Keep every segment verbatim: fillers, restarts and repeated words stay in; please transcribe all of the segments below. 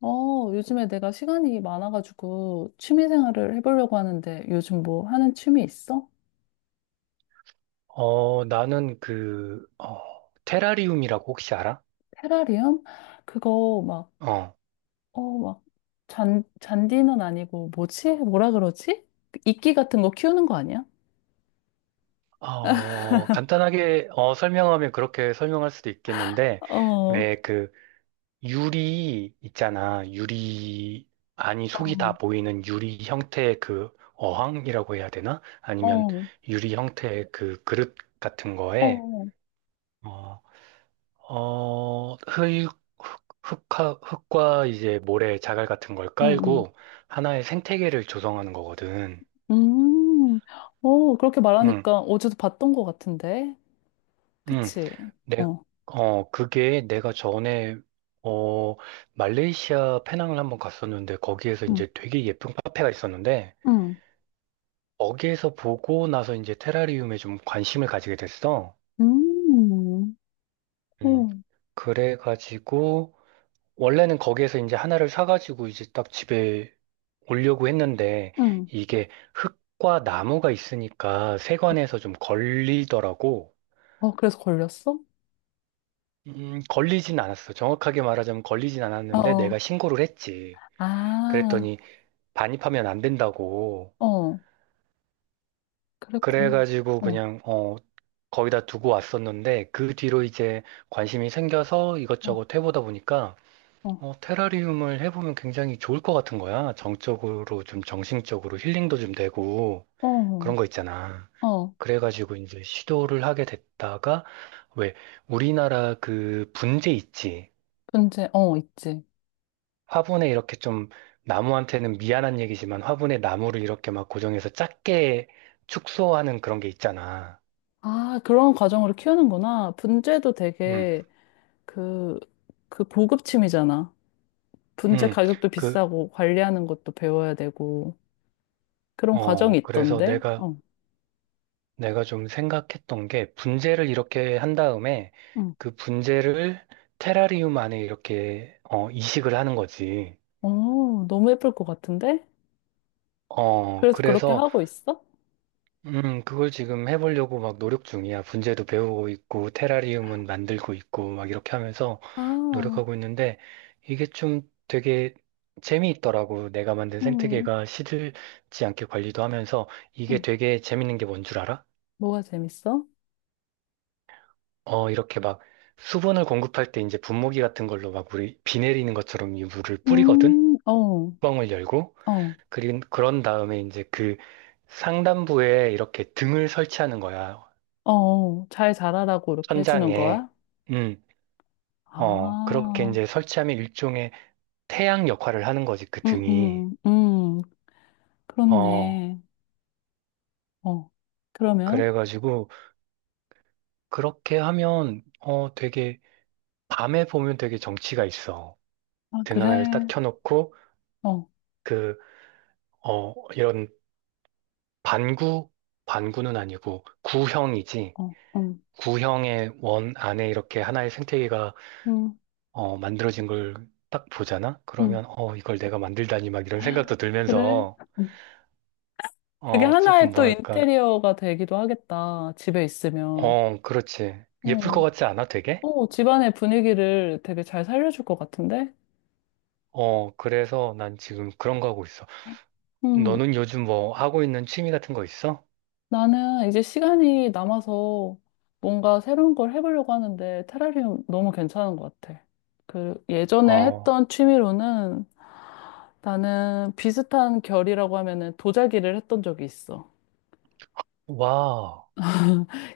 어, 요즘에 내가 시간이 많아가지고 취미 생활을 해보려고 하는데 요즘 뭐 하는 취미 있어? 어, 나는 그, 어, 테라리움이라고 혹시 알아? 테라리움? 그거 막, 어, 어, 막, 잔, 잔디는 아니고 뭐지? 뭐라 그러지? 그 이끼 같은 거 키우는 거 아니야? 어, 간단하게 어, 설명하면 그렇게 설명할 수도 있겠는데, 어, 어, 왜 그 유리 있잖아. 유리, 아니, 속이 다 보이는 유리 형태의 그 어항이라고 해야 되나? 아니면 어, 유리 형태의 그 그릇 같은 거에, 어, 어, 어, 흙, 흙, 흙화- 흙과 이제 모래 자갈 같은 걸 응, 응. 깔고 하나의 생태계를 조성하는 거거든. 음, 어, 그렇게 음, 말하니까 어제도 봤던 것 같은데. 음, 그치? 내, 어, 어, 그게 내가 전에, 어, 말레이시아 페낭을 한번 갔었는데, 거기에서 응, 이제 되게 예쁜 카페가 있었는데, 응, 거기에서 보고 나서 이제 테라리움에 좀 관심을 가지게 됐어. 음, 음, 어, 그래가지고, 원래는 거기에서 이제 하나를 사가지고 이제 딱 집에 오려고 했는데, 응. 이게 흙과 나무가 있으니까 세관에서 좀 걸리더라고. 어, 그래서 걸렸어? 음, 걸리진 않았어. 정확하게 말하자면 걸리진 어, 않았는데 내가 어. 신고를 했지. 아, 그랬더니 반입하면 안 된다고. 어, 그랬구나. 그래가지고 어, 그냥, 어, 거기다 두고 왔었는데 그 뒤로 이제 관심이 생겨서 어, 이것저것 해보다 보니까 어, 어, 테라리움을 해보면 굉장히 좋을 것 같은 거야. 정적으로 좀 정신적으로 힐링도 좀 되고 어, 그런 어, 거 있잖아. 어, 그래가지고 이제 시도를 하게 됐다가 왜 우리나라 그 분재 있지. 분재, 어, 있지. 화분에 이렇게 좀 나무한테는 미안한 얘기지만 화분에 나무를 이렇게 막 고정해서 작게 축소하는 그런 게 있잖아. 아, 그런 과정으로 키우는구나. 분재도 음, 되게 그, 그 고급침이잖아. 분재 음, 가격도 그, 비싸고 관리하는 것도 배워야 되고 그런 과정이 어, 그래서 있던데. 내가, 어, 내가 좀 생각했던 게 분재를 이렇게 한 다음에 응. 그 분재를 테라리움 안에 이렇게, 어, 이식을 하는 거지. 어, 너무 예쁠 것 같은데? 어, 그래서 그렇게 그래서 하고 있어? 음, 그걸 지금 해보려고 막 노력 중이야. 분재도 배우고 있고, 테라리움은 만들고 있고, 막 이렇게 하면서 아, 노력하고 있는데, 이게 좀 되게 재미있더라고. 내가 만든 음, 생태계가 시들지 않게 관리도 하면서, 이게 음. 되게 재밌는 게 뭔 줄 알아? 뭐가 재밌어? 어, 이렇게 막 수분을 공급할 때 이제 분무기 같은 걸로 막 우리 비 내리는 것처럼 이 물을 뿌리거든? 음, 어, 뚜껑을 열고, 어. 그린, 그런 다음에 이제 그 상단부에 이렇게 등을 설치하는 거야. 어, 잘 자라라고 이렇게 해주는 천장에. 거야? 음. 어, 그렇게 아, 이제 설치하면 일종의 태양 역할을 하는 거지, 그 음, 등이. 음, 음, 어, 그렇네. 어, 그러면? 그래가지고, 그렇게 하면, 어, 되게, 밤에 보면 되게 정취가 있어. 아, 등 그래. 하나를 딱 켜놓고, 어, 그, 어, 이런 반구, 반구는 아니고, 구형이지. 어, 음, 구형의 원 안에 이렇게 하나의 생태계가, 음, 어, 만들어진 걸 딱 보잖아? 음, 그러면, 어, 이걸 내가 만들다니, 막 이런 생각도 그래. 들면서, 음. 그게 어, 하나의 조금 또 뭐랄까, 인테리어가 되기도 하겠다. 집에 있으면. 어, 그렇지. 예쁠 것 어, 같지 않아, 되게? 어, 집안의 분위기를 되게 잘 살려줄 것 같은데? 어, 그래서 난 지금 그런 거 하고 있어. 음, 너는 요즘 뭐 하고 있는 취미 같은 거 있어? 나는 이제 시간이 남아서 뭔가 새로운 걸 해보려고 하는데 테라리움 너무 괜찮은 것 같아. 그 예전에 어, 했던 취미로는 나는 비슷한 결이라고 하면은 도자기를 했던 적이 있어. 와,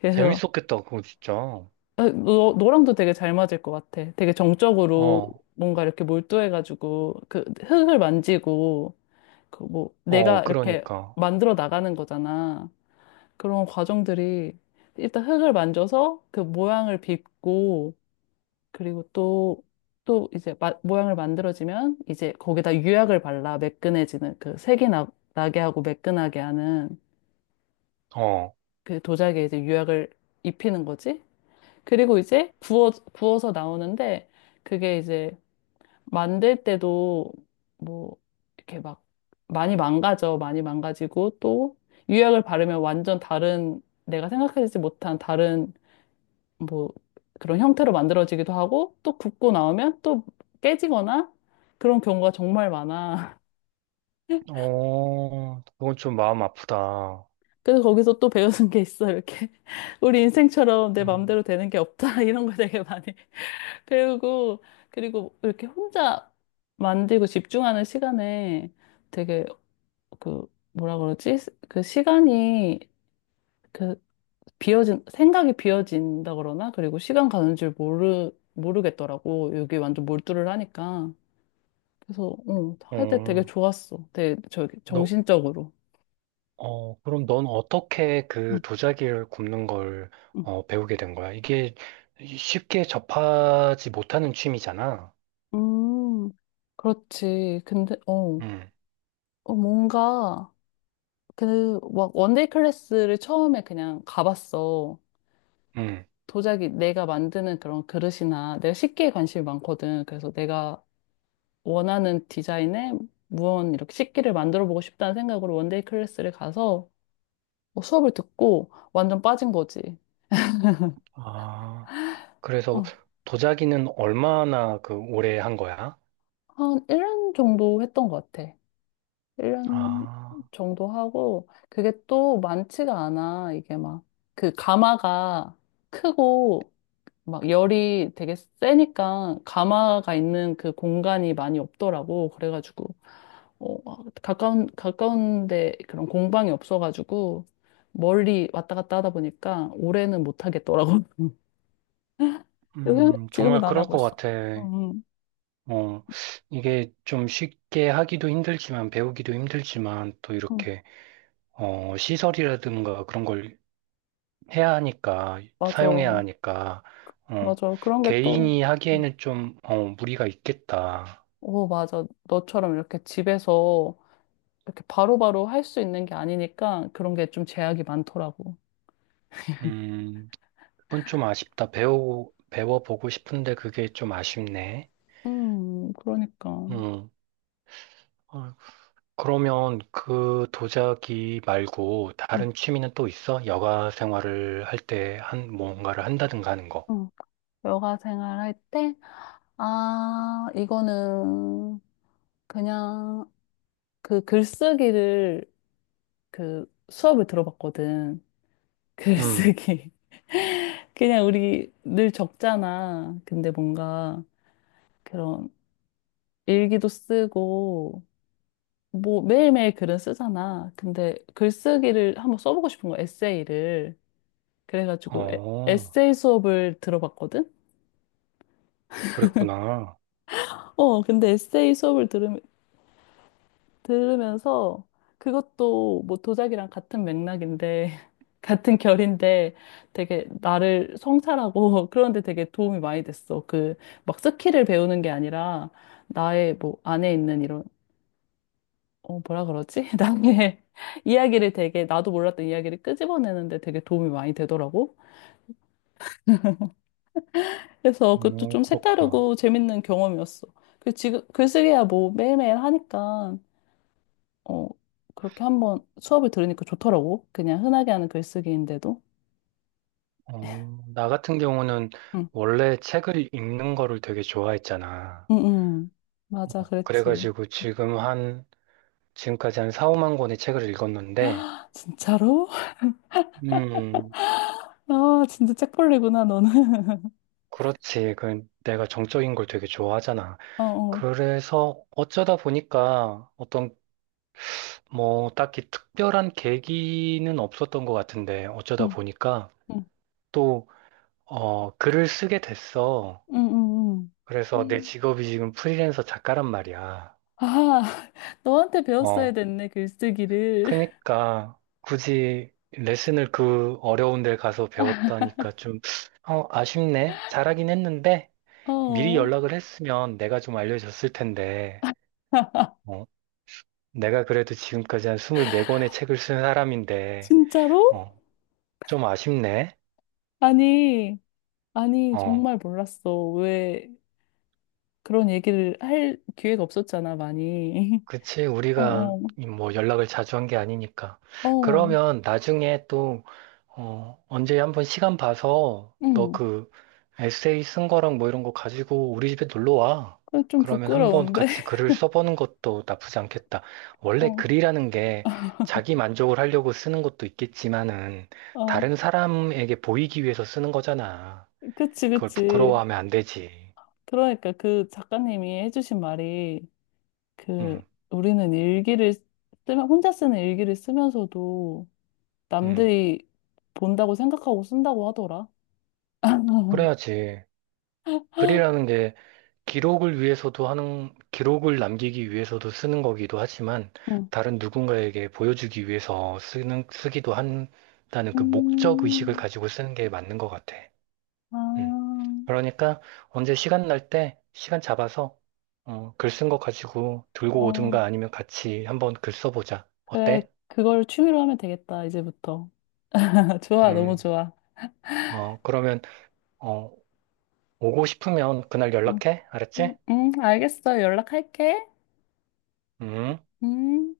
그래서 재밌었겠다, 그거 진짜. 어, 너, 너랑도 되게 잘 맞을 것 같아. 되게 정적으로 어, 뭔가 이렇게 몰두해가지고 그 흙을 만지고 그 뭐 어, 내가 이렇게 그러니까. 만들어 나가는 거잖아. 그런 과정들이 일단 흙을 만져서 그 모양을 빚고 그리고 또, 또 이제 마- 모양을 만들어지면 이제 거기다 유약을 발라 매끈해지는 그 색이 나, 나게 하고 매끈하게 하는 어, 그 도자기에 이제 유약을 입히는 거지. 그리고 이제 구워, 구워서 나오는데 그게 이제 만들 때도 뭐 이렇게 막 많이 망가져. 많이 망가지고 또 유약을 바르면 완전 다른 내가 생각하지 못한 다른 뭐 그런 형태로 만들어지기도 하고 또 굽고 나오면 또 깨지거나 그런 경우가 정말 많아. 어, 그건 좀 마음 아프다. 그래서 거기서 또 배우는 게 있어. 이렇게 우리 인생처럼 내 음. 마음대로 되는 게 없다. 이런 거 되게 많이 배우고 그리고 이렇게 혼자 만들고 집중하는 시간에 되게 그 뭐라 그러지? 그 시간이 그 비어진 생각이 비어진다 그러나 그리고 시간 가는 줄 모르 모르겠더라고. 여기 완전 몰두를 하니까. 그래서 어, 할 때 되게 어, 좋았어. 되게 저 너, 정신적으로. 어, 그럼 넌 어떻게 그 응, 도자기를 굽는 걸 응. 어, 배우게 된 거야? 이게 쉽게 접하지 못하는 취미잖아. 음, 그렇지. 근데 어, 음. 어 뭔가 그 막 원데이 클래스를 처음에 그냥 가봤어. 음. 도자기 내가 만드는 그런 그릇이나 내가 식기에 관심이 많거든. 그래서 내가 원하는 디자인의 무언 이렇게 식기를 만들어 보고 싶다는 생각으로 원데이 클래스를 가서 뭐 수업을 듣고 완전 빠진 거지. 아, 그래서 어, 도자기는 얼마나 그 오래 한 거야? 한 일 년 정도 했던 것 같아. 일 년 아, 정도 하고, 그게 또 많지가 않아. 이게 막, 그 가마가 크고, 막 열이 되게 세니까, 가마가 있는 그 공간이 많이 없더라고. 그래가지고, 어, 가까운, 가까운데 그런 공방이 없어가지고, 멀리 왔다 갔다 하다 보니까, 올해는 못 하겠더라고. 그래서 음, 지금은 정말 안 그럴 하고 것 있어. 같아. 응, 어, 이게 좀 쉽게 하기도 힘들지만, 배우기도 힘들지만, 또 응, 이렇게, 어, 시설이라든가 그런 걸 해야 하니까, 맞아. 사용해야 하니까, 어, 맞아. 그런 게 또, 개인이 음. 하기에는 좀, 어, 무리가 있겠다. 오, 맞아. 너처럼 이렇게 집에서 이렇게 바로바로 할 수 있는 게 아니니까 그런 게 좀 제약이 많더라고. 음, 그건 좀 아쉽다. 배우, 배워보고 싶은데 그게 좀 아쉽네. 음, 그러니까. 음. 그러면 그 도자기 말고 음, 다른 취미는 또 있어? 여가 생활을 할 때 한, 뭔가를 한다든가 하는 거. 음. 여가 생활할 때, 아, 이거는 그냥 그 글쓰기를 그 수업을 들어봤거든. 음, 글쓰기. 그냥 우리 늘 적잖아. 근데 뭔가 그런 일기도 쓰고, 뭐 매일매일 글은 쓰잖아. 근데 글쓰기를 한번 써보고 싶은 거 에세이를. 그래가지고 에, 어, 에세이 수업을 들어봤거든? 그랬구나. 어, 근데 에세이 수업을 들으, 들으면서 그것도 뭐 도자기랑 같은 맥락인데, 같은 결인데 되게 나를 성찰하고 그런데 되게 도움이 많이 됐어. 그 막 스킬을 배우는 게 아니라 나의 뭐 안에 있는 이런 어, 뭐라 그러지? 나의 이야기를 되게, 나도 몰랐던 이야기를 끄집어내는데 되게 도움이 많이 되더라고. 그래서 그것도 어, 좀 그렇구나. 색다르고 재밌는 경험이었어. 그 지금, 글쓰기야 뭐 매일매일 하니까, 어, 그렇게 한번 수업을 들으니까 좋더라고. 그냥 흔하게 하는 글쓰기인데도. 어, 나 같은 경우는 응, 원래 책을 읽는 거를 되게 좋아했잖아. 응, 응. 맞아, 어, 그랬지. 그래가지고 지금 한, 지금까지 한 사, 오만 권의 책을 읽었는데, 진짜로? 음, 아, 진짜 책벌레구나, 너는. 그렇지. 그 내가 정적인 걸 되게 좋아하잖아. 어, 어. 그래서 어쩌다 보니까 어떤 뭐, 딱히 특별한 계기는 없었던 것 같은데, 어쩌다 응, 보니까 응, 또, 어, 글을 쓰게 됐어. 응, 응, 그래서 내 응. 직업이 지금 프리랜서 작가란 말이야. 아, 너한테 배웠어야 어, 됐네, 글쓰기를. 그니까 굳이 레슨을 그 어려운 데 가서 배웠다니까 좀, 어, 아쉽네. 잘하긴 했는데, 미리 어, 연락을 했으면 내가 좀 알려줬을 텐데, 어, 내가 그래도 지금까지 한 이십사 권의 책을 쓴 사람인데, 진짜로? 어, 좀 아쉽네. 아니, 아니, 어. 정말 몰랐어. 왜 그런 얘기를 할 기회가 없었잖아, 많이. 그치, 어, 우리가 어, 뭐 연락을 자주 한 게 아니니까. 어, 그러면 나중에 또, 어, 언제 한번 시간 봐서 너 응. 그 에세이 쓴 거랑 뭐 이런 거 가지고 우리 집에 놀러 와. 그래, 좀 그러면 한번 부끄러운데? 같이 글을 써보는 것도 나쁘지 않겠다. 원래 글이라는 게 자기 만족을 하려고 쓰는 것도 있겠지만은 어, 어, 다른 사람에게 보이기 위해서 쓰는 거잖아. 그치, 그걸 그치. 부끄러워하면 안 되지. 그러니까 그 작가님이 해주신 말이 그 응, 우리는 일기를 쓰면, 혼자 쓰는 일기를 쓰면서도 응. 남들이 본다고 생각하고 쓴다고 하더라. 그래야지. 글이라는 게 기록을 위해서도 하는, 기록을 남기기 위해서도 쓰는 거기도 하지만, 응. 다른 누군가에게 보여주기 위해서 쓰는, 쓰기도 한다는 그 목적 의식을 음. 가지고 쓰는 게 맞는 것 같아. 음. 아, 그러니까, 언제 시간 날 때, 시간 잡아서, 어, 글 쓴 거 가지고 들고 어, 오든가 아니면 같이 한번 글 써보자. 그래, 어때? 그걸 취미로 하면 되겠다, 이제부터. 좋아, 너무 음, 좋아. 어, 그러면, 어, 오고 싶으면 그날 응, 연락해? 알았지? 응, 응, 알겠어. 연락할게. 음. 음.